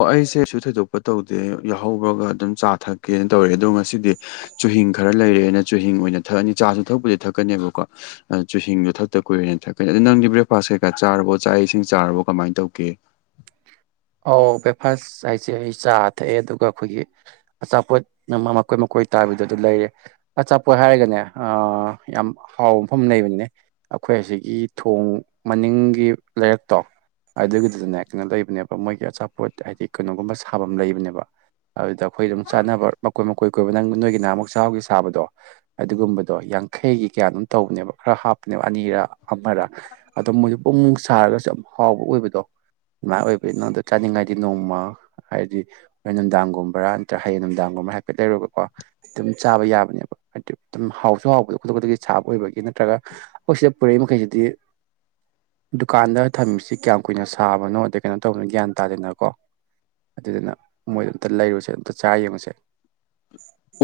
ꯑꯣ ꯑꯩꯁꯦ ꯀꯩꯁꯨ ꯊꯣꯏꯗꯣꯛꯄ ꯇꯧꯗꯦ ꯌꯥꯍꯧꯕꯒ ꯑꯗꯨꯝ ꯆꯥ ꯊꯛꯀꯦꯅ ꯇꯧꯔꯤ ꯑꯗꯣ ꯉꯁꯤꯗꯤ ꯆꯨꯍꯤꯡ ꯈꯔ ꯂꯩꯔꯛꯑꯦꯅ ꯆꯨꯍꯤꯡ ꯑꯣꯏꯅ ꯊꯛꯑꯅꯤ ꯆꯥꯁꯨ ꯊꯛꯄꯨꯗꯤ ꯊꯛꯀꯅꯦꯕꯀꯣ ꯆꯨꯍꯤꯁꯤꯡꯗꯣ ꯊꯛꯇ ꯀꯨꯏꯔꯦꯅ ꯊꯛꯀꯅꯤ ꯑꯗꯣ ꯅꯪꯗꯤ ꯕ꯭ꯔꯦꯛꯐꯥꯁ ꯀꯩꯀꯥ ꯆꯥꯔꯕꯣ ꯆꯥꯛ ꯏꯁꯤꯡ ꯆꯥꯔꯕꯣ ꯀꯃꯥꯏꯅ ꯇꯧꯒꯦ ꯑꯧ ꯕ꯭ꯔꯦꯛꯐꯥꯁ ꯍꯥꯏꯁꯦ ꯑꯩ ꯆꯥ ꯊꯛꯑꯦ ꯑꯗꯨꯒ ꯑꯩꯈꯣꯏꯒꯤ ꯑꯆꯥꯄꯣꯠ ꯑꯃ ꯃꯀꯣꯏ ꯃꯀꯣꯏ ꯇꯥꯕꯤꯗꯨ ꯑꯗꯨ ꯂꯩꯔꯦ ꯑꯆꯥꯄꯣꯠ ꯍꯥꯏꯔꯒꯅꯦ ꯑ ꯌꯥꯝ ꯍꯥꯎꯕ ꯃꯐꯝ ꯂꯩꯕꯅꯤꯅꯦ ꯑꯩꯈꯣꯏ ꯑꯁꯤꯒꯤ ꯊꯣꯡ ꯃꯅꯤꯡꯒꯤ ꯂꯩꯔꯛꯇꯣ ꯑꯗꯨꯒꯤꯗꯨꯗꯅꯦ [unintelligible] ꯂꯩꯕꯅꯦꯕ ꯃꯣꯏꯒꯤ ꯑꯆꯥꯄꯣꯠ ꯍꯥꯏꯗꯤ ꯀꯩꯅꯣꯒꯨꯝꯕ ꯁꯥꯕꯝ ꯂꯩꯕꯅꯦꯕ ꯑꯗꯨꯗ ꯑꯩꯈꯣꯏ ꯑꯗꯨꯝ ꯆꯥꯅꯕ ꯃꯀꯣꯏ ꯃꯀꯣꯏ ꯀꯣꯏꯕ ꯅꯪ ꯅꯣꯏꯒꯤ ꯅꯍꯥꯟꯃꯨꯛ ꯆꯍꯥꯎꯒꯤ ꯁꯥꯕꯗꯣ ꯑꯗꯨꯒꯨꯝꯕꯗꯣ ꯌꯥꯡꯈꯩꯒꯤ ꯀꯌꯥꯅꯣꯝ ꯇꯧꯕꯅꯦꯕ ꯈꯔ ꯍꯥꯞꯄꯅꯦꯕ ꯑꯅꯤꯔ ꯑꯃꯔ ꯑꯗꯣ ꯃꯣꯏꯁꯨ ꯕꯨꯡ ꯕꯨꯡ ꯁꯥꯔꯒꯁꯨ ꯌꯥꯝ ꯍꯥꯎꯕ ꯑꯣꯏꯕꯗꯣ ꯗꯨꯃꯥꯏ ꯑꯣꯏꯕꯩ ꯅꯉꯣꯟꯗ ꯆꯥꯅꯤꯡꯉꯥꯏꯗꯤ ꯅꯣꯡꯃ ꯍꯥꯏꯗꯤ ꯍꯣꯔꯦꯟ ꯅꯨꯡꯗꯥꯡꯒꯨꯝꯕꯔꯥ ꯅꯠꯇ꯭ꯔ ꯍꯌꯦꯡ ꯅꯨꯡꯗꯥꯡꯒꯨꯝꯕꯔꯥ ꯍꯥꯏꯐꯦꯠ ꯂꯩꯔꯨꯔꯒꯀꯣ ꯑꯗꯨꯝ ꯆꯥꯕ ꯌꯥꯕꯅꯦꯕ ꯍꯥꯏꯗꯤ ꯑꯗꯨꯝ ꯍꯥꯎꯁꯨ ꯍꯥꯎꯕꯗꯣ ꯈꯨꯗꯛ ꯈꯨꯗꯛꯒꯤ ꯁꯥꯕ ꯑꯣꯏꯕꯒꯤ ꯅꯠꯇ꯭ꯔꯒ ꯑꯩꯈꯣꯏ ꯁꯤꯗ ꯄꯨꯔꯛꯏ ꯃꯈꯩꯁꯤꯗꯤ ꯗꯨꯀꯥꯟꯗ ꯊꯝꯃꯤꯁꯤ ꯀꯌꯥꯝ ꯀꯨꯏꯅ ꯁꯥꯕꯅꯣ ꯑꯗ ꯀꯩꯅꯣ ꯇꯧꯕꯅꯤꯅ ꯒ꯭ꯌꯥꯟ ꯇꯥꯗꯦꯅꯀꯣ ꯑꯗꯨꯗꯨꯅ ꯃꯣꯏꯗ ꯑꯝꯇ ꯂꯩꯔꯨꯁꯦ ꯑꯝꯇ ꯆꯥ ꯌꯦꯡꯉꯨꯁꯦ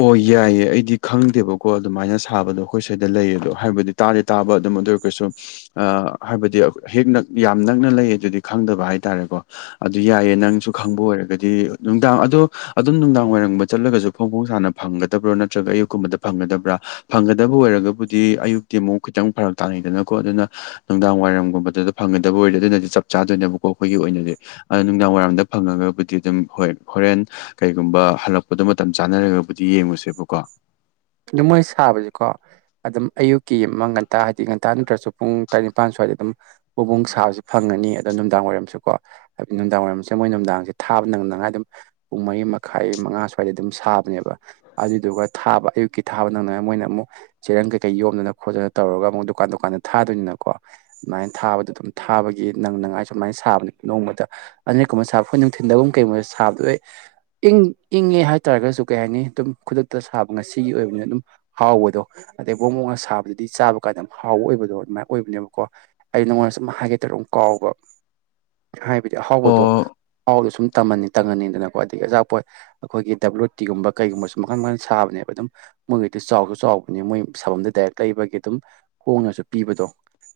ꯑꯣ ꯌꯥꯏꯌꯦ ꯑꯩꯗꯤ ꯈꯪꯗꯦꯕꯀꯣ ꯑꯗꯨꯃꯥꯏꯅ ꯁꯥꯕꯗꯣ ꯑꯩꯈꯣꯏ ꯁ꯭ꯋꯥꯏꯗ ꯂꯩꯌꯦ ꯑꯗꯣ ꯍꯥꯏꯕꯗꯤ ꯇꯥꯗꯤ ꯇꯥꯕ ꯑꯗꯨꯝ ꯑꯗꯨ ꯑꯣꯏꯔꯒꯁꯨ ꯑ ꯍꯥꯏꯕꯗꯤ ꯍꯦꯛ ꯅꯛ ꯌꯥꯝ ꯅꯛꯅ ꯂꯩꯑꯦꯗꯨꯗꯤ ꯈꯪꯗꯕ ꯍꯥꯏ ꯇꯥꯔꯦꯀꯣ ꯑꯗꯨ ꯌꯥꯏꯌꯦ ꯅꯪꯁꯨ ꯈꯪꯕ ꯑꯣꯏꯔꯒꯗꯤ ꯅꯨꯡꯗꯥꯡ ꯑꯗꯣ ꯑꯗꯨꯝ ꯅꯨꯡꯗꯥꯡ ꯋꯥꯏꯔꯝ ꯆꯠꯂꯒꯁꯨ ꯐꯣꯡ ꯐꯣꯡ ꯁꯥꯅ ꯐꯪꯒꯗꯕ꯭ꯔꯥ ꯅꯠꯇ꯭ꯔꯒ ꯑꯌꯨꯛꯀꯨꯝꯕꯗ ꯐꯪꯒꯗꯕ꯭ꯔꯥ ꯐꯪꯒꯗꯕ ꯑꯣꯏꯔꯒꯕꯨꯗꯤ ꯑꯌꯨꯛꯇꯤ ꯑꯃꯨꯛ ꯈꯤꯇꯪ ꯐꯔꯛ ꯇꯥꯟꯅꯩꯗꯅꯀꯣ ꯑꯗꯨꯅ ꯅꯨꯡꯗꯥꯡ ꯋꯥꯏꯔꯝꯒꯨꯝꯕꯗꯨꯗ ꯐꯪꯒꯗꯕ ꯑꯣꯏꯔꯗꯤ ꯑꯗꯨꯅꯗꯤ ꯆꯞ ꯆꯥꯗꯣꯏꯅꯦꯕꯀꯣ ꯑꯩꯈꯣꯏꯒꯤ ꯑꯣꯏꯅꯗꯤ ꯑ ꯅꯨꯡꯗꯥꯡ ꯋꯥꯏꯔꯝꯗ ꯐꯪꯉꯒꯕꯨꯗꯤ ꯑꯗꯨꯝ ꯍꯣꯏ ꯍꯣꯔꯦꯟ ꯀꯩꯒꯨꯝꯕ ꯍꯜꯂꯛꯄꯗ ꯃꯇꯝ ꯆꯥꯟꯅꯔꯒꯕꯨꯗꯤ ꯌꯦꯡꯉꯨꯁꯦꯕꯀꯣ ꯑꯗꯨ ꯃꯣꯏ ꯁꯥꯕꯕꯁꯦꯀꯣ ꯑꯗꯨꯝ ꯑꯌꯨꯛꯀꯤ ꯑꯃ ꯉꯟꯇꯥ ꯍꯥꯏꯗꯤ ꯉꯟꯇꯥ ꯅꯠꯇ꯭ꯔꯁꯨ ꯄꯨꯡ ꯇꯔꯥꯠ ꯅꯤꯄꯥꯥꯟ ꯁ꯭ꯋꯥꯏꯗ ꯑꯗꯨꯝ ꯕꯨꯡ ꯕꯨꯡ ꯁꯥꯕꯁꯤ ꯐꯪꯉꯅꯤ ꯑꯗꯣ ꯅꯨꯡꯗꯥꯡ ꯋꯥꯏꯔꯝꯁꯨꯀꯣ ꯅꯨꯡꯗꯥꯡ ꯋꯥꯏꯔꯝꯁꯦ ꯃꯣꯏ ꯅꯨꯡꯗꯥꯡꯁꯦ ꯊꯥꯕ ꯅꯪꯅꯉꯥꯏ ꯑꯗꯨꯝ ꯄꯨꯡ ꯃꯔꯤ ꯃꯈꯥꯏ ꯃꯉꯥ ꯁ꯭ꯋꯥꯏꯗ ꯑꯗꯨꯝ ꯁꯥꯕꯅꯦꯕ ꯑꯗꯨꯗꯨꯒ ꯊꯥꯕ ꯑꯌꯨꯛ ꯀꯤ ꯊꯥꯕ ꯅꯪꯅꯉꯥꯏ ꯃꯣꯏꯅ ꯑꯃꯨꯛ ꯆꯦꯔꯪ ꯀꯩꯀꯩ ꯌꯣꯝꯗꯅ ꯈꯣꯠꯇꯅ ꯇꯧꯔꯒ ꯑꯃꯨꯛ ꯗꯨꯀꯥꯟ ꯗꯨꯀꯥꯟꯗ ꯊꯥꯗꯣꯏꯅꯤꯅꯀꯣ ꯗꯨꯃꯥꯏ ꯊꯥꯕꯗꯣ ꯑꯗꯨꯝ ꯊꯥꯕꯒꯤ ꯅꯪꯅꯉꯥꯏ ꯁꯨꯃꯥꯏ ꯁꯥꯕꯅꯦ ꯅꯣꯡꯃꯇ ꯑꯅꯤꯔꯛ ꯀꯨꯝꯕ ꯁꯥꯕ ꯑꯩꯈꯣꯏ ꯅꯨꯡꯊꯤꯜꯗꯒꯨꯝ ꯀꯩꯒꯨꯝꯕ ꯁꯥꯕꯗꯣ ꯑꯣꯏ ꯏꯪ ꯏꯪꯉꯦ ꯍꯥꯏꯇꯥꯔꯒꯁꯨ ꯀꯩ ꯍꯥꯏꯅꯤ ꯑꯗꯨꯝ ꯈꯨꯗꯛꯇ ꯁꯥꯕ ꯉꯁꯤꯒꯤ ꯑꯣꯏꯕꯅꯤꯅ ꯑꯗꯨꯝ ꯍꯥꯎꯕꯗꯣ ꯑꯗꯩ ꯕꯣꯡ ꯕꯣꯡꯒ ꯁꯥꯕꯗꯨꯗꯤ ꯆꯥꯕ ꯀꯥꯟꯗ ꯍꯥꯎꯕ ꯑꯣꯏꯕꯗꯣ ꯑꯗꯨꯃꯥꯏꯅ ꯑꯣꯏꯕꯅꯦꯕꯀꯣ ꯑꯩ ꯅꯉꯣꯟꯗ ꯁꯨꯝ ꯍꯥꯏꯒꯦ ꯇꯧꯔ ꯑꯗꯨꯝ ꯀꯥꯎꯕ ꯍꯥꯏꯕꯗꯤ ꯑꯍꯥꯎꯕꯗꯣ ꯑꯣ ꯑꯍꯥꯎꯗꯣ ꯁꯨꯝ ꯇꯝꯃꯅꯤ ꯇꯪꯉꯅꯤꯗꯅꯀꯣ ꯑꯗꯒꯤ ꯑꯆꯥꯥꯛꯄꯣꯠ ꯑꯩꯈꯣꯏꯒꯤ ꯗꯕ꯭ꯂꯨꯇꯤꯒꯨꯝꯕ ꯀꯩꯒꯨꯝꯕꯁꯨ ꯃꯈꯜ ꯃꯈꯜ ꯁꯥꯕꯅꯦꯕ ꯑꯗꯨꯝ ꯃꯣꯏꯒꯤꯗꯨ ꯆꯥꯎꯁꯨ ꯆꯥꯎꯕꯅꯦ ꯃꯣꯏ ꯁꯥꯕꯝꯗꯩ ꯗꯥꯏꯔꯦꯛ ꯂꯩꯕꯒꯤ ꯑꯗꯨꯝ ꯍꯣꯡꯅꯁꯨ ꯄꯤꯕꯗꯣ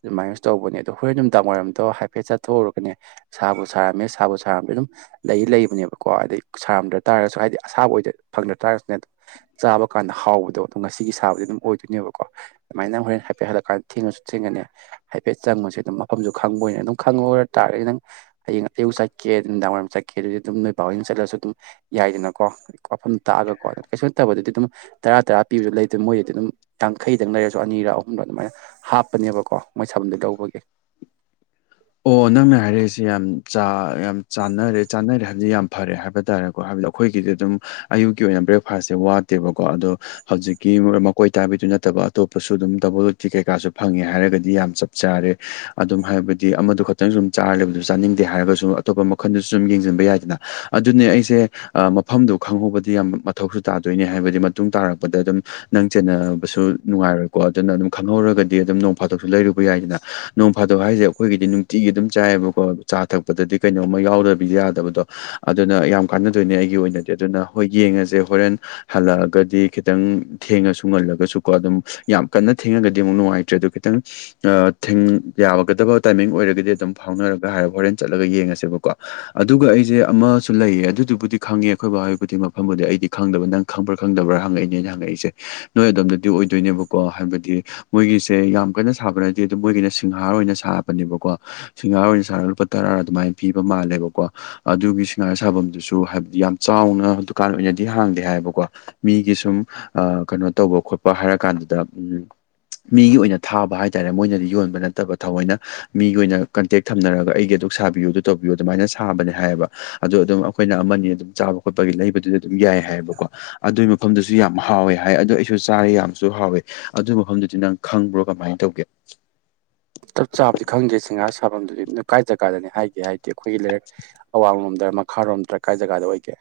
ꯑꯗꯨꯃꯥꯏꯅꯁꯨ ꯇꯧꯕꯅꯦ ꯑꯗꯣ ꯍꯣꯔꯦꯟ ꯅꯨꯡꯗꯥꯡ ꯋꯥꯏꯔꯝꯗꯣ ꯍꯥꯏꯐꯦꯠ ꯆꯠꯊꯣꯛꯎꯔꯒꯅꯦ ꯁꯥꯕꯨ ꯁꯥꯔꯝꯃꯦ ꯁꯥꯕꯨ ꯁꯥꯔꯝꯗꯔꯦ ꯑꯗꯨꯝ ꯂꯩ ꯂꯩꯕꯅꯦꯕꯀꯣ ꯍꯥꯏꯗꯩ ꯁꯥꯔꯝꯗ꯭ꯔ ꯇꯥꯔꯒꯁꯨ ꯍꯥꯏꯗꯤ ꯑꯁꯥꯕ ꯑꯣꯏꯗ ꯐꯪꯗ ꯇꯥꯔꯒꯁꯨꯅꯦ ꯆꯥꯕ ꯀꯥꯟꯗ ꯍꯥꯎꯕꯗꯣ ꯑꯗꯨꯝ ꯉꯁꯤꯒꯤ ꯁꯥꯕꯗꯤ ꯑꯗꯨꯝ ꯑꯣꯏꯗꯣꯏꯅꯦꯕꯀꯣ ꯑꯗꯨꯃꯥꯏꯅ ꯍꯣꯔꯦꯟ ꯍꯥꯏꯐꯦꯠ ꯍꯜꯂꯛꯀꯥꯟꯗ ꯊꯦꯡꯉꯁꯨ ꯊꯦꯡꯅꯅꯦ ꯍꯥꯏꯐꯦꯠ ꯆꯪꯉꯨꯁꯦ ꯑꯗꯨꯝ ꯃꯐꯝꯁꯨ ꯈꯪꯕ ꯑꯣꯏꯅ ꯑꯗꯨꯝ ꯈꯪꯉ ꯑꯣꯏꯔ ꯇꯥꯔꯗꯤ ꯅꯪ ꯍꯌꯦꯡ ꯑꯌꯨꯛ ꯆꯠꯀꯦ ꯅꯨꯃꯤꯗꯥꯡ ꯋꯥꯏꯔꯝ ꯆꯠꯀꯦ ꯑꯗꯨꯗꯤ ꯑꯗꯨꯝ ꯅꯣꯏ ꯕꯥ ꯍꯣꯏꯅ ꯆꯠꯂꯁꯨ ꯑꯗꯨꯝ ꯌꯥꯏꯗꯅꯀꯣ ꯋꯥꯐꯝ ꯇꯥꯛꯑꯒꯀꯣ ꯑꯗꯨ ꯀꯩꯁꯨ ꯅꯠꯇꯕꯗꯗꯤ ꯑꯗꯨꯝ ꯇꯔꯥ ꯇꯔꯥ ꯄꯤꯕꯗꯨ ꯂꯩꯇꯦ ꯃꯣꯏꯗꯗꯤ ꯑꯗꯨꯝ ꯌꯥꯡꯈꯩꯗꯪ ꯂꯩꯔꯁꯨ ꯑꯅꯤꯔ ꯑꯍꯨꯝꯔ ꯑꯗꯨꯃꯥꯏꯅ ꯍꯥꯞꯄꯅꯦꯕꯀꯣ ꯃꯣꯏ ꯁꯟꯗꯩ ꯂꯧꯕꯒꯤ ꯑꯣ ꯅꯪꯅ ꯍꯥꯏꯔꯛꯏꯁꯦ ꯌꯥꯝ ꯌꯥꯝ ꯆꯅꯔꯦ ꯆꯥꯅꯔꯦ ꯍꯥꯏꯕꯗꯤ ꯌꯥꯝ ꯐꯔꯦ ꯍꯥꯏꯕ ꯇꯥꯔꯦꯀꯣ ꯀꯣ ꯍꯥꯏꯕꯗꯤ ꯑꯈꯣꯏꯒꯤꯗꯤ ꯑꯗꯨꯝ ꯑꯌꯨꯛꯀꯤ ꯑꯣꯏꯅ ꯕ꯭ꯔꯦꯛꯐꯥꯁꯁꯦ ꯋꯥꯠꯇꯦꯕꯀꯣ ꯑꯗꯣ ꯍꯧꯖꯤꯛꯀꯤ ꯃꯈꯣꯏ ꯇꯥꯕꯤꯗꯨ ꯅꯠꯇꯕ ꯑꯇꯣꯞꯄꯁꯨ ꯑꯗꯨꯝ ꯗꯕꯜ ꯂꯣꯇꯤ ꯀꯩꯀꯥꯁꯨ ꯐꯪꯉꯦ ꯍꯥꯏꯔꯒꯗꯤ ꯌꯥꯝ ꯆꯞ ꯆꯥꯔꯦ ꯑꯗꯨꯝ ꯍꯥꯏꯕꯗꯤ ꯗꯤ ꯑꯃꯗꯨ ꯈꯛꯇꯪ ꯁꯨꯝ ꯆꯥꯔꯖꯨ ꯆꯥꯅꯤꯡꯗꯦ ꯍꯥꯏꯔꯒꯁꯨ ꯑꯇꯣꯞꯄ ꯃꯈꯜꯗꯨꯁꯨ ꯁꯨꯝ ꯌꯦꯡꯁꯤꯟꯕ ꯌꯥꯏꯗꯅ ꯑꯗꯨꯅꯦ ꯑꯩꯁꯦ ꯑ ꯃꯐꯝꯗꯣ ꯈꯪꯍꯧꯕꯗꯤ ꯌꯥꯝ ꯃꯊꯧꯁꯨ ꯇꯥꯗꯣꯏꯅꯦ ꯍꯥꯏꯕꯗꯤ ꯃꯇꯨꯡ ꯇꯥꯔꯛꯄꯗ ꯑꯗꯨꯝ ꯅꯪ ꯆꯦꯟꯅꯕꯁꯨ ꯅꯨꯡꯉꯥꯏꯔꯣꯏꯀꯣ ꯑꯗꯨꯅ ꯑꯗꯨꯝ ꯈꯪꯍꯧꯔꯒꯗꯤ ꯑꯗꯨꯝ ꯅꯣꯡ ꯐꯥꯗꯣꯛꯁꯨ ꯂꯩꯔꯨꯕ ꯌꯥꯏꯗꯅ ꯅꯣꯡ ꯐꯥꯗꯣꯛ ꯍꯥꯏꯁꯦ ꯑꯈꯣꯏꯒꯤꯗꯤ ꯅꯨꯡꯇꯤꯒꯤ ꯑꯗꯨꯝ ꯆꯥꯏꯌꯦꯕꯀꯣ ꯆꯥ ꯊꯛꯄꯗꯗꯤ ꯀꯩꯅꯣꯝꯃ ꯌꯥꯎꯗꯕꯗꯤ ꯌꯥꯗꯕꯗꯣ ꯑꯗꯨꯅ ꯌꯥꯝ ꯀꯥꯟꯅꯗꯣꯏꯅꯦ ꯑꯩꯒꯤ ꯑꯣꯏꯅꯗꯤ ꯑꯗꯨꯅ ꯍꯣꯏ ꯌꯦꯡꯉꯁꯦ ꯍꯣꯔꯦꯟ ꯍꯜꯂꯛꯑꯒꯗꯤ ꯈꯤꯇꯪ ꯊꯦꯡꯉꯁꯨ ꯉꯜꯂꯒꯁꯨꯀꯣ ꯑꯗꯨꯝ ꯌꯥꯝ ꯀꯟꯅ ꯊꯦꯡꯉꯒꯗꯤ ꯑꯃꯨꯛ ꯅꯨꯡꯉꯥꯏꯇ꯭ꯔꯦ ꯑꯗꯨ ꯈꯤꯇꯪ ꯑ ꯊꯤꯡ ꯌꯥꯒꯗꯕ ꯇꯥꯏꯃꯤꯡ ꯑꯣꯏꯔꯒꯗꯤ ꯑꯗꯨꯝ ꯐꯥꯎꯅꯔꯒ ꯍꯥꯏꯔ ꯍꯣꯔꯦꯟ ꯆꯠꯂꯒ ꯌꯦꯡꯉꯁꯦꯕꯀꯣ ꯑꯗꯨꯒ ꯑꯩꯁꯦ ꯑꯃꯁꯨ ꯂꯩꯌꯦ ꯑꯗꯨꯗꯨꯕꯨꯗꯤ ꯈꯪꯉꯦ ꯑꯈꯣꯏ ꯕꯥ ꯍꯣꯏꯕꯨꯗꯤ ꯃꯐꯝꯕꯨꯗꯤ ꯑꯩꯗꯤ ꯈꯪꯗꯕ ꯅꯪ ꯈꯪꯕ꯭ꯔꯥ ꯈꯪꯗꯕ꯭ꯔꯥ ꯍꯪꯉꯛꯏꯅꯦ ꯑꯩꯅ ꯍꯪꯉꯛꯏꯁꯦ ꯅꯣꯏ ꯑꯗꯣꯝꯗꯗꯤ ꯑꯣꯏꯗꯣꯏꯅꯦꯕꯀꯣ ꯍꯥꯏꯕꯗꯤ ꯃꯣꯏꯒꯤꯁꯦ ꯌꯥꯝ ꯀꯟꯅ ꯁꯥꯕ ꯅꯠꯇꯦ ꯑꯗꯨꯝ ꯃꯣꯏꯒꯤꯅ ꯁꯤꯡꯍꯥꯔ ꯑꯣꯏꯅ ꯁꯥꯕꯅꯦꯕꯀꯣ ꯁꯤꯡꯍꯥ ꯑꯣꯏꯅ ꯁꯥꯔꯒ ꯂꯨꯄꯥ ꯇꯔꯥ ꯑꯗꯨꯃꯥꯏꯅ ꯄꯤꯕ ꯃꯥꯜꯂꯦꯕꯀꯣ ꯑꯗꯨꯒꯤ ꯁꯤꯡꯍꯥ ꯁꯥꯐꯝꯗꯨꯁꯨ ꯍꯥꯏꯕꯗꯤ ꯌꯥꯝ ꯆꯥꯎꯅ ꯗꯨꯀꯥꯟ ꯑꯣꯏꯅꯗꯤ ꯍꯥꯡꯗꯦ ꯍꯥꯏꯌꯦꯕꯀꯣ ꯃꯤꯒꯤ ꯁꯨꯝ ꯑ ꯀꯩꯅꯣ ꯇꯧꯕ ꯈꯣꯠꯄ ꯍꯥꯏꯔ ꯀꯥꯟꯗꯨꯗ ꯎꯝ ꯃꯤꯒꯤ ꯑꯣꯏꯅ ꯊꯥꯕ ꯍꯥꯏꯇꯥꯔꯦ ꯃꯣꯏꯅꯗꯤ ꯌꯣꯟꯕ ꯅꯠꯇꯕ ꯊꯑꯣꯏꯅ ꯃꯤꯒꯤ ꯑꯣꯏꯅ ꯀꯟꯇꯦꯛ ꯊꯝꯅꯔꯒ ꯑꯩꯒꯤ ꯑꯗꯨꯛ ꯁꯥꯕꯤꯌꯨ ꯑꯗꯨ ꯇꯧꯕꯤꯌꯨ ꯑꯗꯨꯃꯥꯏꯅ ꯁꯥꯕꯅꯦ ꯍꯥꯏꯌꯦꯕ ꯑꯗꯨ ꯑꯗꯨꯝ ꯑꯈꯣꯏꯅ ꯑꯃꯅꯤ ꯑꯗꯨꯝ ꯆꯥꯕ ꯈꯣꯠꯄꯒꯤ ꯂꯩꯕꯗꯨꯗꯤ ꯑꯗꯨꯝ ꯌꯥꯏ ꯍꯥꯏꯌꯦꯕꯀꯣ ꯑꯗꯨꯏ ꯃꯐꯝꯗꯨꯁꯨ ꯌꯥꯝ ꯍꯥꯎꯋꯦ ꯍꯥꯏ ꯑꯗꯨ ꯑꯩꯁꯨ ꯆꯥꯔꯦ ꯌꯥꯝꯁꯨ ꯍꯥꯎꯋꯦ ꯑꯗꯨ ꯃꯐꯝꯗꯨꯗꯤ ꯅꯪ ꯈꯪꯕ꯭ꯔꯣ ꯀꯃꯥꯏ ꯇꯧꯒꯦ ꯆꯞ ꯆꯥꯕꯗꯤ ꯈꯪꯗꯦ ꯁꯤꯡꯒꯥꯥ ꯁꯥꯐꯝꯗꯨꯗꯤ ꯑꯗꯨ ꯀꯥꯏ ꯖꯒꯥꯗꯅꯤ ꯍꯥꯏꯒꯦ ꯍꯥꯏꯗꯤ ꯑꯈꯣꯏꯒꯤ ꯂꯩꯔꯛ ꯑꯋꯥꯡ ꯂꯣꯝꯗꯝ ꯃꯈꯥꯔꯣꯝꯗꯔ ꯀꯥꯏ ꯖꯒꯥꯗ ꯑꯣꯏꯒꯦ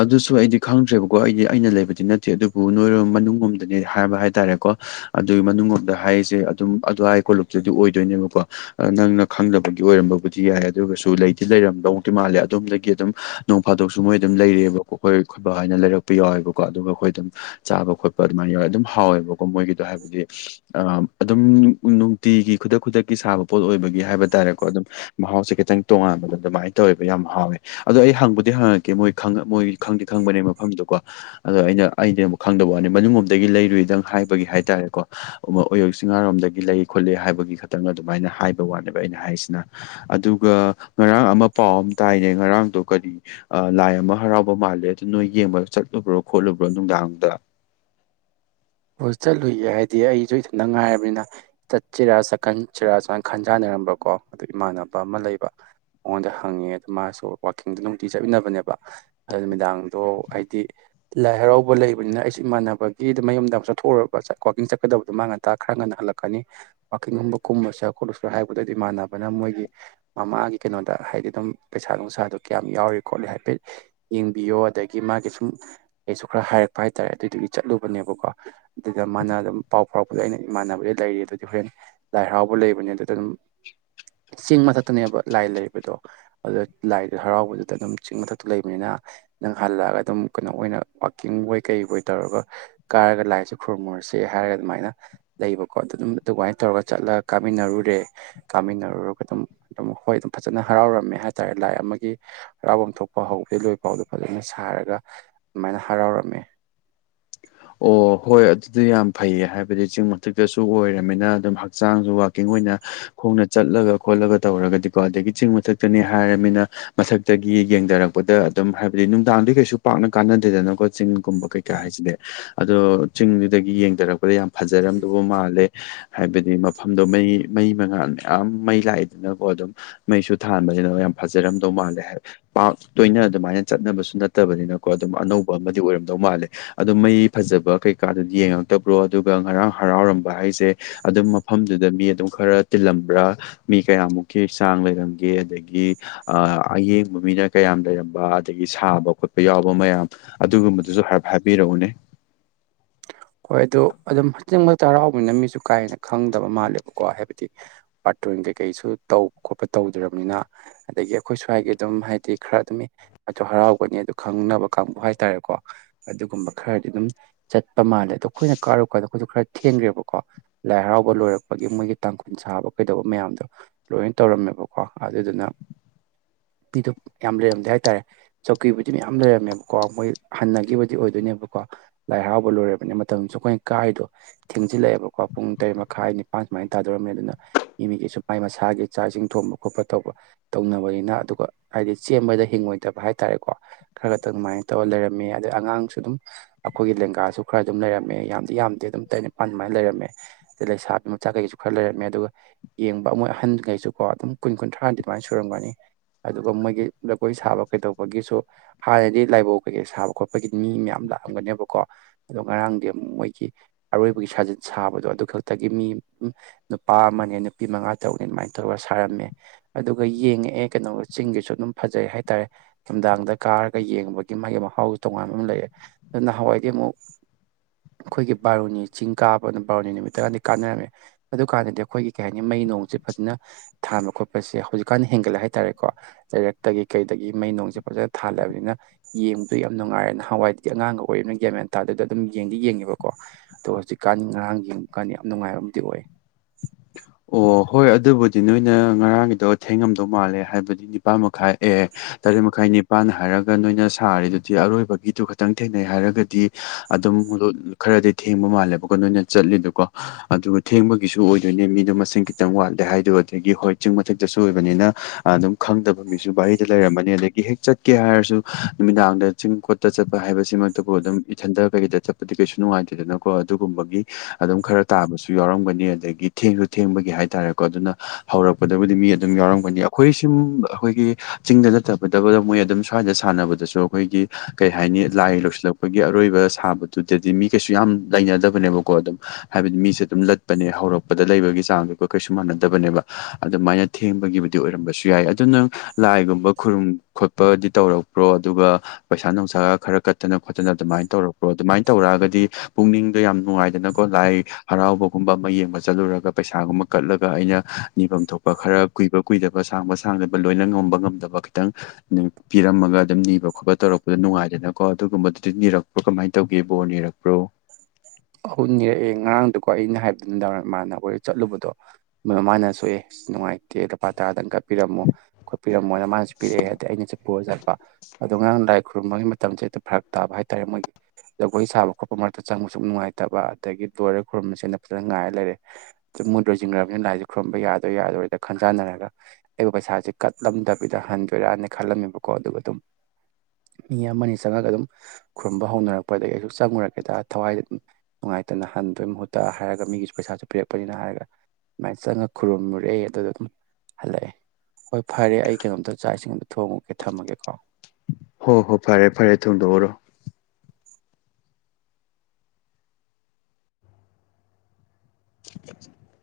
ꯑꯗꯨꯁꯨ ꯑꯩꯗꯤ ꯈꯪꯗ꯭ꯔꯦꯕꯀꯣ ꯑꯩꯗꯤ ꯑꯩꯅ ꯂꯩꯕꯗꯤ ꯅꯠꯇꯦ ꯑꯗꯨꯕꯨ ꯅꯣꯏꯔꯣꯝ ꯃꯅꯨꯡꯂꯣꯝꯗꯅꯦ ꯍꯥꯏꯕ ꯍꯥꯏ ꯇꯥꯔꯦꯀꯣ ꯑꯗꯨꯒꯤ ꯃꯅꯨꯡꯂꯣꯝꯗ ꯍꯥꯏꯔꯤꯁꯦ ꯑꯗꯨꯝ ꯑꯗꯨꯋꯥꯏ ꯀꯣꯂꯨꯞꯇꯗꯤ ꯑꯣꯏꯗꯣꯏꯅꯦꯕꯀꯣ ꯅꯪꯅ ꯈꯪꯗꯕꯒꯤ ꯑꯣꯏꯔꯝꯕꯕꯨꯗꯤ ꯌꯥꯏ ꯑꯗꯨꯒꯁꯨ ꯂꯩꯗꯤ ꯂꯩꯔꯝꯗꯧꯗꯤ ꯃꯥꯜꯂꯦ ꯑꯗꯣꯝꯗꯒꯤ ꯑꯗꯨꯝ ꯅꯣꯡ ꯐꯥꯗꯣꯛ ꯗꯨꯃꯣꯏ ꯑꯗꯨꯝ ꯂꯩꯔꯛꯑꯦꯕꯀꯣ ꯑꯈꯣꯏ ꯀꯀꯥ ꯍꯣꯏꯅ ꯂꯩꯔꯛꯄ ꯌꯥꯎꯋꯦꯕꯀꯣ ꯑꯗꯨꯒ ꯑꯈꯣꯏ ꯑꯗꯨꯝ ꯆꯥꯕ ꯈꯣꯠꯄ ꯑꯗꯨꯃꯥꯏꯅ ꯌꯥꯎꯋꯦ ꯑꯗꯨꯝ ꯍꯥꯎꯋꯦꯕꯀꯣ ꯃꯣꯏꯒꯤꯗꯣ ꯍꯥꯏꯕꯗꯤ ꯑ ꯑꯗꯨꯝ ꯅꯨꯡꯇꯤꯒꯤ ꯈꯨꯗꯛ ꯈꯨꯗꯛꯀꯤ ꯁꯥꯕ ꯄꯣꯠ ꯑꯣꯏꯕꯒꯤ ꯍꯥꯏꯕ ꯇꯥꯔꯦꯀꯣ ꯑꯗꯨꯝ ꯃꯍꯥꯎꯁꯦ ꯈꯤꯇꯪ ꯇꯣꯡꯉꯥꯟꯕꯗ ꯑꯗꯨꯃꯥꯏꯅ ꯇꯧꯋꯦꯕ ꯌꯥꯝ ꯍꯥꯎꯋꯦ ꯑꯗꯣ ꯑꯩ ꯍꯪꯕꯨꯗꯤ ꯍꯪꯉ ꯀꯦ ꯃꯣꯏ ꯃꯣꯏ ꯈꯪꯗꯤ ꯈꯪꯕꯅꯦ ꯃꯐꯝꯗꯨ ꯀꯣ ꯑꯗꯣ ꯑꯩꯅ ꯑꯩꯗꯤ ꯑꯃꯨꯛ ꯈꯪꯗꯕ ꯋꯥꯅꯤ ꯃꯅꯨꯡꯗꯂꫭꯝꯗꯒꯤ ꯂꯩꯔꯨꯏꯗꯪ ꯍꯥꯏꯕꯒꯤ ꯍꯥꯏ ꯇꯥꯔꯦꯀꯣ ꯑꯣꯌꯣꯛ ꯆꯤꯡ ꯉꯥꯔꯣꯝꯗꯒꯤ ꯂꯩ ꯈꯣꯠꯂꯤ ꯍꯥꯏꯕꯒꯤ ꯈꯛꯇꯪꯅ ꯑꯗꯨꯃꯥꯏꯅ ꯍꯥꯏꯕ ꯋꯥꯅꯦꯕ ꯑꯩꯅ ꯍꯥꯏꯁꯤꯅ ꯑꯗꯨꯒ ꯉꯔꯥꯡ ꯑꯃ ꯄꯥꯎ ꯑꯃ ꯇꯥꯏꯅꯦ ꯉꯔꯥꯡꯗꯣ ꯀꯔꯤ ꯑ ꯂꯥꯏ ꯑꯃ ꯍꯔꯥꯎꯕ ꯃꯥꯜꯂꯦ ꯑꯗꯨ ꯅꯣꯏ ꯌꯦꯡꯕ ꯆꯠꯂꯨꯕ꯭ꯔꯣ ꯈꯣꯠꯂꯨꯕ꯭ꯔꯣ ꯅꯨꯡꯗꯥꯡꯗ ꯍꯣꯏ ꯆꯠꯂꯨꯏꯌꯦ ꯍꯥꯏꯗꯤ ꯑꯩꯁꯨ ꯏꯊꯟꯇ ꯉꯥꯏꯔꯕꯅꯤꯅ ꯆꯠꯁꯤꯔꯥ ꯆꯀꯟ ꯆꯔꯥ ꯁꯨꯃꯥꯏꯅ ꯈꯟꯖꯥꯟꯅꯔꯝꯕꯀꯣ ꯑꯗꯨ ꯏꯃꯥꯟꯅꯕ ꯑꯃ ꯂꯩꯕ ꯃꯉꯣꯟꯗ ꯍꯪꯉꯦ ꯑꯗꯨ ꯃꯥꯁꯨ ꯋꯥꯀꯤꯡꯗꯤ ꯅꯨꯡꯇꯤ ꯆꯠꯃꯤꯟꯅꯕꯅꯦꯕ ꯑꯗꯨ ꯅꯨꯃꯤꯗꯥꯡꯗꯣ ꯍꯥꯏꯗꯤ ꯂꯥꯏ ꯍꯔꯥꯎꯕ ꯂꯩꯕꯅꯤꯅ ꯑꯩꯁꯨ ꯏꯃꯥꯟꯅꯕꯒꯤ ꯑꯗꯨ ꯃꯌꯨꯝꯗ ꯆꯠꯊꯣꯛꯎꯔꯕ ꯋꯥꯀꯤꯡ ꯆꯠꯀꯗꯕꯗꯣ ꯃꯥ ꯉꯟꯇꯥ ꯈꯔ ꯉꯟꯅ ꯍꯜꯂꯛꯀꯅꯤ ꯋꯥꯀꯤꯡꯒꯨꯝꯕ ꯀꯨꯝꯃꯒ ꯈꯣꯠꯂꯁꯨ ꯍꯥꯏꯕꯗꯗꯤ ꯏꯃꯥꯟꯅꯕꯅ ꯃꯣꯏꯒꯤ ꯃꯃꯥꯒꯤ ꯀꯩꯅꯣꯗ ꯍꯥꯏꯗꯤ ꯑꯗꯨꯝ ꯄꯩꯁꯥ ꯅꯨꯡꯁꯥꯗꯣ ꯀꯌꯥꯝ ꯌꯥꯎꯔꯤ ꯈꯣꯠꯂꯤ ꯍꯥꯏꯐꯦꯠ ꯌꯦꯡꯕꯤꯌꯣ ꯑꯗꯒꯤ ꯃꯥꯒꯤ ꯁꯨꯝ ꯑꯩꯁꯨ ꯈꯔ ꯍꯥꯏꯔꯛꯄ ꯍꯥꯏꯇꯥꯔꯦ ꯑꯗꯨꯏꯗꯨꯒꯤ ꯆꯠꯂꯨꯕꯅꯦꯕꯀꯣ ꯑꯗꯨꯗ ꯃꯥꯅ ꯑꯗꯨꯝ ꯄꯥꯎ ꯐꯥꯎꯔꯛꯄꯗ ꯑꯩꯅ ꯏꯃꯥꯟꯅꯕꯗ ꯂꯩꯔꯤ ꯑꯗꯨꯗꯤ ꯍꯣꯔꯦꯟ ꯂꯥꯏ ꯍꯔꯥꯎꯕ ꯂꯩꯕꯅꯦ ꯑꯗꯨꯗ ꯑꯗꯨꯝ ꯆꯦꯡ ꯃꯊꯛꯇꯅꯦꯕ ꯂꯥꯏ ꯂꯩꯕꯗꯣ ꯑꯗꯨꯗ ꯂꯥꯏꯗ ꯍꯔꯥꯎꯕꯗꯨꯗ ꯑꯗꯨꯝ ꯆꯤꯡ ꯃꯊꯛꯇ ꯂꯩꯕꯅꯤꯅ ꯅꯪ ꯍꯜꯂꯛꯑꯒ ꯑꯗꯨꯝ ꯀꯩꯅꯣ ꯑꯣꯏꯅ ꯋꯥꯛꯀꯤꯡꯕꯣꯏ ꯀꯩ ꯍꯣꯏ ꯇꯧꯔꯒ ꯀꯥꯔꯒ ꯂꯥꯏꯁꯦ ꯈꯨꯔꯨꯝꯃꯔꯁꯦ ꯍꯥꯏꯔꯒ ꯑꯗꯨꯃꯥꯏꯅ ꯂꯩꯕꯀꯣ ꯑꯗꯨ ꯑꯗꯨꯝ ꯑꯗꯨꯃꯥꯏꯅ ꯇꯧꯔꯒ ꯆꯠꯂ ꯀꯥꯞꯃꯤꯟꯅꯔꯨꯔꯦ ꯀꯥꯃꯤꯟꯅꯔꯨꯔꯒ ꯑꯗꯨꯝ ꯑꯗꯨꯝ ꯍꯣꯏ ꯑꯗꯨꯝ ꯐꯖꯅ ꯍꯔꯥꯎꯔꯝꯃꯦ ꯍꯥꯏꯇꯥꯔꯦ ꯂꯥꯏ ꯑꯃꯒꯤ ꯍꯔꯥꯎꯐꯝ ꯊꯣꯛꯄ ꯍꯧꯗꯦ ꯂꯣꯏ ꯄꯥꯎꯗ ꯐꯖꯅ ꯁꯥꯔꯒ ꯑꯗꯨꯃꯥꯏꯅ ꯍꯔꯥꯎꯔꯝꯃꯦ ꯑꯣ ꯍꯣꯏ ꯑꯗꯨꯗꯤ ꯌꯥꯝ ꯐꯩꯌꯦ ꯍꯥꯏꯕꯗꯤ ꯆꯤꯡ ꯃꯊꯛꯇꯁꯨ ꯑꯣꯏꯔꯕꯃꯤꯅ ꯑꯗꯨꯝ ꯍꯛꯆꯥꯡꯁꯨ ꯋꯥꯛꯀꯤꯡ ꯑꯣꯏꯅ ꯈꯣꯡꯅ ꯆꯠꯂꯒ ꯈꯣꯠꯂꯒ ꯇꯧꯔꯒꯗꯤꯀꯣ ꯑꯗꯒꯤ ꯆꯤꯡ ꯃꯊꯛꯇꯅꯤ ꯍꯥꯏꯔꯃꯤꯅ ꯃꯊꯛꯇꯒꯤ ꯌꯦꯡꯊꯔꯛꯄꯗ ꯑꯗꯨꯝ ꯍꯥꯏꯕꯗꯤ ꯅꯨꯡꯗꯥꯡꯗꯨ ꯀꯩꯁꯨ ꯄꯥꯛꯅ ꯀꯥꯟꯅꯗꯦꯗꯅꯀꯣ ꯆꯤꯡꯒꯨꯝꯕ ꯀꯩꯀꯥ ꯍꯥꯏꯁꯤꯗꯤ ꯑꯗꯣ ꯆꯤꯡꯗꯨꯗꯒꯤ ꯌꯦꯡꯊꯔꯛꯄꯗ ꯌꯥꯝ ꯐꯖꯔꯝꯗꯕ ꯃꯥꯜꯂꯦ ꯍꯥꯏꯕꯗꯤ ꯃꯐꯝꯗꯣ ꯃꯩ ꯃꯩ ꯃꯉꯥꯜ ꯃꯌꯥꯝ ꯃꯩ ꯂꯥꯛꯏꯗꯅꯀꯣ ꯑꯗꯨꯝ ꯃꯩꯁꯨ ꯊꯥꯟꯕꯅꯤꯅ ꯌꯥꯝ ꯐꯖꯔꯝꯗꯧ ꯃꯥꯜꯂꯦ ꯍꯥꯏ ꯄꯥꯛ ꯇꯣꯏꯅ ꯑꯗꯨꯃꯥꯏꯅ ꯆꯠꯅꯕꯁꯨ ꯅꯠꯇꯕꯅꯤꯅꯀꯣ ꯑꯗꯨꯝ ꯑꯅꯧꯕ ꯑꯃꯗꯤ ꯑꯣꯏꯔꯝꯗꯧ ꯃꯥꯜꯂꯦ ꯑꯗꯨꯝ ꯃꯩ ꯐꯖꯕ ꯀꯩꯀꯥꯗꯨꯗꯤ ꯌꯦꯡꯉꯛꯇꯕ꯭ꯔꯣ ꯑꯗꯨꯒ ꯉꯔꯥꯡ ꯍꯔꯥꯎꯔꯝꯕ ꯍꯥꯏꯁꯦ ꯑꯗꯨꯝ ꯃꯐꯝꯗꯨꯗ ꯃꯤ ꯑꯗꯨꯝ ꯈꯔ ꯇꯤꯜꯂꯝꯕ꯭ꯔꯥ ꯃꯤ ꯀꯌꯥꯃꯨꯛꯀꯤ ꯆꯥꯡ ꯂꯩꯔꯝꯒꯦ ꯑꯗꯒꯤ ꯑꯌꯦꯡꯕ ꯃꯤꯅ ꯀꯌꯥꯝ ꯂꯩꯔꯝꯕ ꯑꯗꯒꯤ ꯁꯥꯕ ꯈꯣꯠꯄ ꯌꯥꯎꯕ ꯃꯌꯥꯝ ꯑꯗꯨꯒꯨꯝꯕꯗꯨꯁꯨ ꯍꯥꯏꯕꯤꯔꯛꯎꯅꯦ ꯍꯣꯏ ꯑꯗꯨꯗꯣ ꯑꯗꯨꯝ ꯍꯖꯤꯤꯡꯃꯛ ꯍꯔꯥꯎꯕꯅꯤꯅ ꯃꯤꯁꯨ ꯀꯥꯏꯦꯅ ꯈꯪꯗꯕ ꯃꯥꯜꯂꯦꯕꯀꯣ ꯍꯥꯏꯕꯗꯤ ꯄꯥꯔꯇꯟ ꯀꯩꯀꯩꯁꯨ ꯇꯧ ꯈꯣꯠꯄ ꯇꯧꯗ꯭ꯔꯕꯅꯤꯅ ꯑꯗꯒꯤ ꯑꯩꯈꯣꯏ ꯁ꯭ꯋꯥꯏꯒꯤ ꯑꯗꯨꯝ ꯍꯥꯏꯗꯤ ꯈꯔ ꯑꯗꯨꯝ ꯑꯗꯨ ꯍꯔꯥꯎꯒꯅꯤ ꯑꯗꯨ ꯈꯪꯅꯕ ꯀꯥꯡꯕꯨ ꯍꯥꯏꯇꯥꯔꯦꯀꯣ ꯑꯗꯨꯒꯨꯝꯕ ꯈꯔꯗꯤ ꯑꯗꯨꯝ ꯇ ꯃꯥꯜꯂꯦ ꯑꯗꯣꯈꯣꯏ ꯀꯔꯨꯀꯥꯟꯗ ꯑꯩꯈꯣꯏꯣ ꯈꯔ ꯊꯦꯡꯈ꯭ꯔꯦꯕꯀꯣ ꯂꯥꯏ ꯍꯔꯥꯎꯕ ꯂꯣꯏꯔꯛꯄꯒꯤ ꯃꯣꯏꯒꯤ ꯇꯥꯡꯈꯨꯜ ꯁꯥꯕ ꯀꯩꯗꯧꯕ ꯃꯌꯥꯝꯗꯣ ꯂꯣꯏ ꯇꯧꯔꯝꯃꯦꯕꯀꯣ ꯑꯗꯨꯗꯨꯅ ꯄꯤꯗꯨꯣ ꯌꯥꯝ ꯂꯩꯔꯝꯗꯦ ꯍꯥꯏꯇꯥꯔꯦ ꯆꯧꯀꯤꯕꯨꯗꯤ ꯃꯌꯥꯝ ꯂꯩꯔꯝꯃꯦꯕꯀꯣ ꯃꯣꯏ ꯍꯟꯅꯒꯤꯕꯨꯗꯤ ꯑꯣꯏꯗꯣꯏꯅꯦꯕꯀꯣ ꯂꯥꯏ ꯍꯔꯥꯎ ꯎꯠꯂꯣꯏꯔꯕꯅꯤ ꯃꯇꯝꯁꯨ ꯑꯩꯈꯣꯏꯅ ꯀꯥꯏꯗꯣ ꯊꯤꯡꯖꯤꯜꯂꯛꯑꯦꯕꯀꯣ ꯄꯨꯡ ꯇꯔꯦꯠ ꯃꯈꯥꯏ ꯅꯤꯄꯥꯥꯟ ꯁꯨꯃꯥꯏꯅ ꯇꯥꯗꯧꯔꯝꯅꯤ ꯑꯗꯨꯅ ꯏꯃꯤꯒꯤꯁꯨ ꯃꯥꯏ ꯃꯁꯥꯒꯤ ꯆꯥꯔꯖꯤꯡ ꯊꯣꯡꯕ ꯈꯣꯠꯄ ꯇꯧꯕ ꯇꯧꯅꯕꯅꯤꯅ ꯑꯗꯨꯒ ꯍꯥꯏꯗꯤ ꯆꯦꯟꯕꯗ ꯍꯤꯡꯉꯣꯏꯗꯕ ꯍꯥꯏꯇꯥꯔꯦꯀꯣ ꯈꯔ ꯈꯛꯇꯪ ꯑꯗꯨꯃꯥꯏꯅ ꯇꯧꯔ ꯂꯩꯔꯝꯃꯤ ꯑꯗꯩ ꯑꯉꯥꯡꯁꯨ ꯑꯗꯨꯝ ꯑꯩꯈꯣꯏꯒꯤ ꯂꯦꯡꯒꯥ ꯁꯨ ꯈꯔ ꯑꯗꯨꯝ ꯂꯩꯔꯝꯃꯦ ꯌꯥꯝꯗꯤ ꯌꯥꯝꯗꯤꯦ ꯑꯗꯨꯝ ꯇꯩꯅꯅꯤꯄꯥꯟ ꯑꯗꯨꯃꯥꯏꯅ ꯂꯩꯔꯝꯃꯦ ꯂꯩꯁꯥꯕꯤ ꯃꯆꯥ ꯀꯩꯁꯨ ꯈꯔ ꯂꯩꯔꯝꯃꯦ ꯑꯗꯨꯒ ꯌꯦꯡꯕ ꯃꯣꯏ ꯑꯍꯟꯈꯩꯁꯨꯀꯣ ꯑꯗꯨꯝ ꯀꯨꯟ ꯀꯨꯟꯊ꯭ꯔꯥꯗꯤ ꯑꯗꯨꯃꯥꯏꯅ ꯁꯨꯔꯝꯒꯅꯤ ꯑꯗꯨꯒ ꯃꯣꯏꯒꯤ ꯖꯒꯣꯏ ꯁꯥꯕ ꯀꯩꯗꯧꯕꯒꯤꯁꯨ ꯍꯥꯟꯅꯗꯤ ꯂꯥꯏꯕꯛ ꯀꯩꯀꯩ ꯁꯥꯕ ꯈꯣꯠꯄꯒꯤ ꯃꯤ ꯃꯌꯥꯝ ꯂꯥꯛꯑꯂꯝꯒꯅꯦꯕꯀꯣ ꯑꯗꯣ ꯉꯔꯥꯡꯗꯤ ꯑꯃꯨ ꯃꯣꯏꯒꯤ ꯑꯔꯣꯏꯕꯒꯤ ꯁꯥꯖꯟ ꯁꯥꯕꯗꯣ ꯑꯗꯨ ꯈꯛꯇꯒꯤ ꯃꯤꯝ ꯅꯨꯄꯥ ꯑꯃꯅꯦ ꯅꯨꯄꯤ ꯃꯉꯥ ꯇꯔꯧꯛꯅꯦ ꯑꯗꯨꯃꯥꯏꯅ ꯇꯧꯔ ꯁꯥꯔꯝꯃꯦ ꯑꯗꯨꯒ ꯌꯦꯡꯉꯛꯑꯦ ꯀꯩꯅꯣ ꯆꯤꯡꯒꯤꯁꯨ ꯑꯗꯨꯝ ꯐꯖꯩ ꯍꯥꯏꯇꯥꯔꯦ ꯝꯗꯥꯡꯗ ꯀꯥꯔꯒ ꯌꯦꯡꯕꯒꯤ ꯃꯥꯒꯤ ꯃꯍꯥꯎꯁꯨ ꯇꯣꯉꯥꯟꯕ ꯑꯃ ꯂꯩꯔꯑꯦ ꯑꯗꯨ ꯅꯍꯥꯟꯋꯥꯏꯗꯤ ꯑꯃꯨꯛ ꯑꯩꯈꯣꯏꯒꯤ ꯕꯥꯔꯣꯅꯤ ꯆꯤꯡ ꯀꯥꯕꯅ ꯕꯥꯔꯣꯅꯤ ꯅꯨꯃꯤꯠ ꯇꯔꯥꯗꯤ ꯀꯥꯟꯅꯔꯝꯃꯦ ꯑꯗꯨꯀꯥꯟꯗꯗꯤ ꯑꯩꯈꯣꯏꯒꯤ ꯀꯩ ꯍꯥꯏꯅꯤ ꯃꯩ ꯅꯣꯡꯁꯦ ꯐꯖꯅ ꯊꯥꯥꯟꯕ ꯈꯣꯠꯄꯁꯦ ꯍꯧꯖꯤꯛꯀꯥꯟ ꯍꯦꯟꯒꯠꯂꯦ ꯍꯥꯏꯇꯥꯔꯦꯀꯣ ꯂꯩꯔꯛꯇꯒꯤ ꯀꯩꯗꯒꯤ ꯃꯩ ꯅꯨꯡꯁꯦ ꯐꯖꯅ ꯊꯥꯜꯂꯦꯑꯕꯅꯤꯅ ꯌꯦꯡꯕꯗꯣ ꯌꯥꯝ ꯅꯨꯡꯉꯥꯏꯔꯦꯅ ꯍꯋꯥꯏꯗꯤ ꯑꯉꯥꯡꯒ ꯑꯣꯏꯔꯤꯕꯅꯤ ꯒꯦꯝꯃꯦꯅ ꯇꯥ ꯑꯗꯨꯗ ꯑꯗꯨꯝ ꯌꯦꯡꯗꯤ ꯌꯦꯡꯉꯦꯕꯀꯣ ꯑꯗꯣ ꯍꯧꯖꯤꯛꯀꯥꯟ ꯉꯔꯥꯡ ꯌꯦꯡꯕ ꯀꯥꯟꯗ ꯌꯥꯝ ꯅꯨꯡꯉꯥꯏꯕ ꯑꯃꯗꯤ ꯑꯣꯏ ꯑꯣ ꯍꯣꯏ ꯑꯗꯨꯕꯨꯗꯤ ꯅꯣꯏꯅ ꯉꯔꯥꯡꯒꯤꯗꯣ ꯊꯦꯡꯉꯝꯗꯧ ꯃꯥꯜꯂꯦ ꯍꯥꯏꯕꯗꯤ ꯅꯤꯄꯥꯜ ꯃꯈꯥꯏ ꯑꯦ ꯇꯔꯦꯠ ꯃꯈꯥꯏ ꯅꯤꯄꯥꯟ ꯍꯥꯏꯔꯒ ꯅꯣꯏꯅ ꯁꯥꯔꯤꯗꯨꯗꯤ ꯑꯔꯣꯏꯕꯒꯤꯗꯨ ꯈꯇꯪ ꯊꯦꯡꯅꯩ ꯍꯥꯏꯔꯒꯗꯤ ꯑꯗꯨꯝ ꯈꯔꯗꯤ ꯊꯦꯡꯕ ꯃꯥꯜꯂꯦꯕꯀꯣ ꯅꯣꯏꯅ ꯆꯠꯂꯤꯗꯨꯀꯣ ꯑꯗꯨꯒ ꯊꯦꯡꯕꯒꯤꯁꯨ ꯑꯣꯏꯗꯣꯏꯅꯦ ꯃꯤ ꯑꯗꯨ ꯃꯁꯤꯡ ꯈꯤꯇꯪ ꯋꯥꯠꯂꯦ ꯍꯥꯏꯗꯣ ꯑꯗꯒꯤ ꯍꯣꯏ ꯆꯤꯡ ꯃꯊꯛꯇꯁꯨ ꯑꯣꯏꯕꯅꯤꯅ ꯑꯗꯨꯝ ꯈꯪꯗꯕ ꯃꯤꯁꯨ ꯕꯥꯔꯤꯗ ꯂꯩꯔꯝꯃꯥꯅꯤ ꯑꯗꯒꯤ ꯍꯦꯍꯦꯛ ꯆꯠꯀꯦ ꯍꯥꯏꯔꯁꯨ ꯅꯨꯃꯤꯗꯥꯡꯗ ꯆꯤꯡ ꯀꯣꯠꯇ ꯆꯠꯄ ꯍꯥꯏꯕꯁꯤꯃꯛꯇꯕꯨ ꯑꯗꯨꯝ ꯏꯊꯟꯗ ꯀꯔꯤꯗ ꯆꯠꯄ ꯗꯤ ꯀꯩꯁꯨ ꯅꯨꯡꯉꯥꯏꯇꯦꯗꯅꯀꯣ ꯑꯗꯨꯒꯨꯝꯕꯒꯤ ꯑꯗꯨꯝ ꯈꯔ ꯇꯥꯕꯁꯨ ꯌꯥꯎꯔꯝꯒꯅꯤ ꯑꯗꯒꯤ ꯊꯦꯡꯁꯨ ꯊꯦꯡꯕꯒꯤ ꯍꯥꯏꯇꯥꯔꯦꯀꯣ ꯑꯗꯨꯅ ꯍꯧꯔꯛꯄꯗꯕꯨꯗꯤ ꯃꯤ ꯑꯗꯨꯝ ꯌꯥꯎꯔꯝꯒꯅꯤ ꯑꯩꯈꯣꯏ ꯁꯨꯝ ꯑꯩꯈꯣꯏꯒꯤ ꯆꯤꯡꯗ ꯅꯥꯠꯇꯕꯗꯨ ꯃꯣꯏ ꯑꯗꯨꯝ ꯁ꯭ꯋꯥꯏꯗ ꯁꯥꯟꯅꯕꯗꯁꯨ ꯑꯩꯈꯣꯏꯒꯤ ꯀꯩ ꯍꯥꯏꯅꯤ ꯂꯥꯏ ꯂꯣꯏꯁꯤꯜꯂꯛꯄꯒꯤ ꯑꯔꯣꯏꯕ ꯁꯥꯕꯗꯨꯗꯗꯤ ꯃꯤ ꯀꯩꯁꯨ ꯌꯥꯝ ꯂꯩꯅꯗꯕꯅꯦꯕ ꯀꯣ ꯑꯗꯨꯝ ꯍꯥꯏꯕꯗꯤ ꯃꯤꯁꯦ ꯑꯗꯨꯝ ꯂꯠꯄꯅꯦ ꯍꯧꯔꯛꯄꯗ ꯂꯩꯕꯒꯤ ꯆꯥꯡꯗꯨꯒ ꯀꯩꯁꯨ ꯃꯥꯟꯅꯗꯕꯅꯦꯕ ꯑꯗꯨꯃꯥꯏꯅ ꯊꯦꯡꯕꯒꯤꯕꯨꯗꯤ ꯑꯣꯏꯔꯝꯕꯁꯨ ꯌꯥꯏ ꯑꯗꯨ ꯅꯪ ꯂꯥꯏꯒꯨꯝꯕ ꯈꯨꯔꯨꯝ ꯈꯣꯠꯄꯗꯤ ꯇꯧꯔꯛꯄ꯭ꯔꯣ ꯑꯗꯨꯒ ꯄꯩꯁꯥ ꯅꯨꯡꯁꯥ ꯈꯔ ꯀꯠꯇꯅ ꯈꯣꯠꯇꯅ ꯑꯗꯨꯃꯥꯏꯅ ꯇꯧꯔꯛꯄ꯭ꯔꯣ ꯑꯗꯨꯃꯥꯏꯅ ꯇꯧꯔꯛ ꯑꯒꯗꯤ ꯄꯨꯛꯅꯤꯡꯗꯣ ꯌꯥꯝ ꯅꯨꯡꯉꯥꯏꯗꯅꯀꯣ ꯂꯥꯏ ꯍꯔꯥꯎꯕ ꯒꯨꯝꯕ ꯑꯃ ꯌꯦꯡꯕ ꯆꯠꯂꯨꯔꯒ ꯄꯩꯁꯥꯒꯨꯝꯕ ꯀꯠꯂꯒ ꯑꯩꯅ ꯅꯤꯐꯝ ꯊꯣꯛꯄ ꯈꯔ ꯀꯨꯏꯕ ꯀꯨꯏꯗꯕ ꯁꯥꯡꯕ ꯁꯥꯡꯗꯕ ꯂꯣꯏꯅ ꯉꯝꯕ ꯉꯝꯗꯕ ꯈꯤꯇꯪ ꯄꯤꯔꯝꯃꯒ ꯑꯗꯨꯝ ꯅꯤꯕ ꯈꯣꯠꯄ ꯇꯧꯔꯛꯄꯗ ꯅꯨꯡꯉꯥꯏꯗꯅꯀꯣ ꯑꯗꯨꯒꯨꯝꯕꯗꯨꯗꯤ ꯅꯤꯔꯛꯄ ꯑꯣ ꯀꯃꯥꯏꯅ ꯇꯧꯒꯦ ꯕꯣꯔ ꯅꯤꯔꯛꯄ꯭ꯔꯣ ꯍꯣꯏ ꯅꯤꯔꯛꯑꯦ ꯉꯔꯥꯡꯗꯀꯣ ꯑꯩꯅ ꯍꯥꯏꯕꯗꯨꯗꯥ ꯃꯥꯅ ꯑꯩꯈꯣꯏ ꯆꯠꯂꯨꯕꯗꯣ ꯃꯣꯏ ꯃꯃꯥꯅꯁꯨ ꯑꯦ ꯅꯨꯡꯉꯥꯏꯇꯦꯗ ꯂꯨꯄꯥ ꯇꯔꯗꯪꯀꯛ ꯄꯤꯔꯝꯃꯣ ꯈꯣꯠꯄꯤꯔꯝꯃꯣꯅ ꯃꯥꯅꯁꯨ ꯄꯤꯔꯛꯑꯦ ꯑꯗꯥꯒꯤ ꯑꯩꯅꯁꯨ ꯄꯨꯔ ꯆꯠꯄ ꯑꯗꯣ ꯉꯔꯥꯡ ꯂꯥꯏ ꯈꯨꯔꯨꯝꯕꯒꯤ ꯃꯇꯝꯁꯦ ꯑꯗꯨ ꯐꯔꯛ ꯇꯥꯕ ꯍꯥꯏꯇꯥꯔꯦ ꯃꯣꯏꯒꯤ ꯖꯒꯣꯏ ꯁꯥꯕ ꯈꯣꯠꯄ ꯃꯔꯛꯇ ꯆꯪꯕꯁꯨꯛ ꯅꯨꯡꯉꯥꯏꯇꯕ ꯑꯗꯒꯤ ꯂꯣꯏꯔ ꯈꯨꯔꯨꯝꯁꯦꯅ ꯐꯖꯅ ꯉꯥꯏꯔ ꯂꯩꯔꯦ ꯃꯨꯟꯗꯣꯏ ꯆꯤꯡꯅꯔꯕꯅꯤꯅ ꯂꯥꯏꯁꯦ ꯈꯨꯔꯝꯕ ꯌꯥꯗꯣꯏꯔꯥ ꯌꯥꯗꯣꯏꯔꯗ ꯈꯟꯖꯥꯟꯅꯔꯒ ꯑꯩꯕꯨ ꯄꯩꯁꯥꯁꯦ ꯀꯠꯂꯝꯗꯕꯤꯗ ꯍꯟꯗꯣꯏꯔꯥꯅ ꯈꯜꯂꯝꯃꯦꯕꯀꯣ ꯑꯗꯨꯒ ꯑꯗꯨꯝ ꯃꯤ ꯑꯃꯅꯤ ꯆꯪꯉꯒ ꯑꯗꯨꯝ ꯈꯨꯔꯨꯝꯕ ꯍꯧꯅꯔꯛꯄꯗꯒꯤ ꯑꯩꯁꯨ ꯆꯪꯉꯨꯔꯛꯀꯦ ꯍꯦꯛꯇꯥ ꯊꯋꯥꯏ ꯅꯨꯡꯉꯥꯏꯇꯅ ꯍꯟꯕꯩ ꯃꯍꯨꯠꯇ ꯍꯥꯏꯔꯒ ꯃꯤꯒꯤꯁꯨ ꯄꯩꯁꯥꯁꯨ ꯄꯤꯔꯛꯄꯅꯤꯅ ꯍꯥꯏꯔꯒ ꯑꯗꯨꯨꯃꯥꯏꯅ ꯆꯪꯉ ꯈꯨꯔꯨꯝ ꯃꯨꯔꯦ ꯑꯗꯨꯗ ꯑꯗꯨꯝ ꯍꯜꯂꯛꯑꯦ ꯍꯣꯏ ꯐꯔꯦ ꯑꯩ ꯀꯩꯅꯣꯝꯇ ꯆꯥꯛ ꯏꯁꯤꯡ ꯑꯗ ꯊꯣꯡꯉꯒꯦ ꯊꯝꯃꯦꯒꯦ ꯀꯣ ꯍꯣ ꯍꯣꯏ ꯐꯔꯦ ꯐꯔꯦ ꯊꯣꯡꯗꯣꯛꯎꯔꯣ [unintelligible]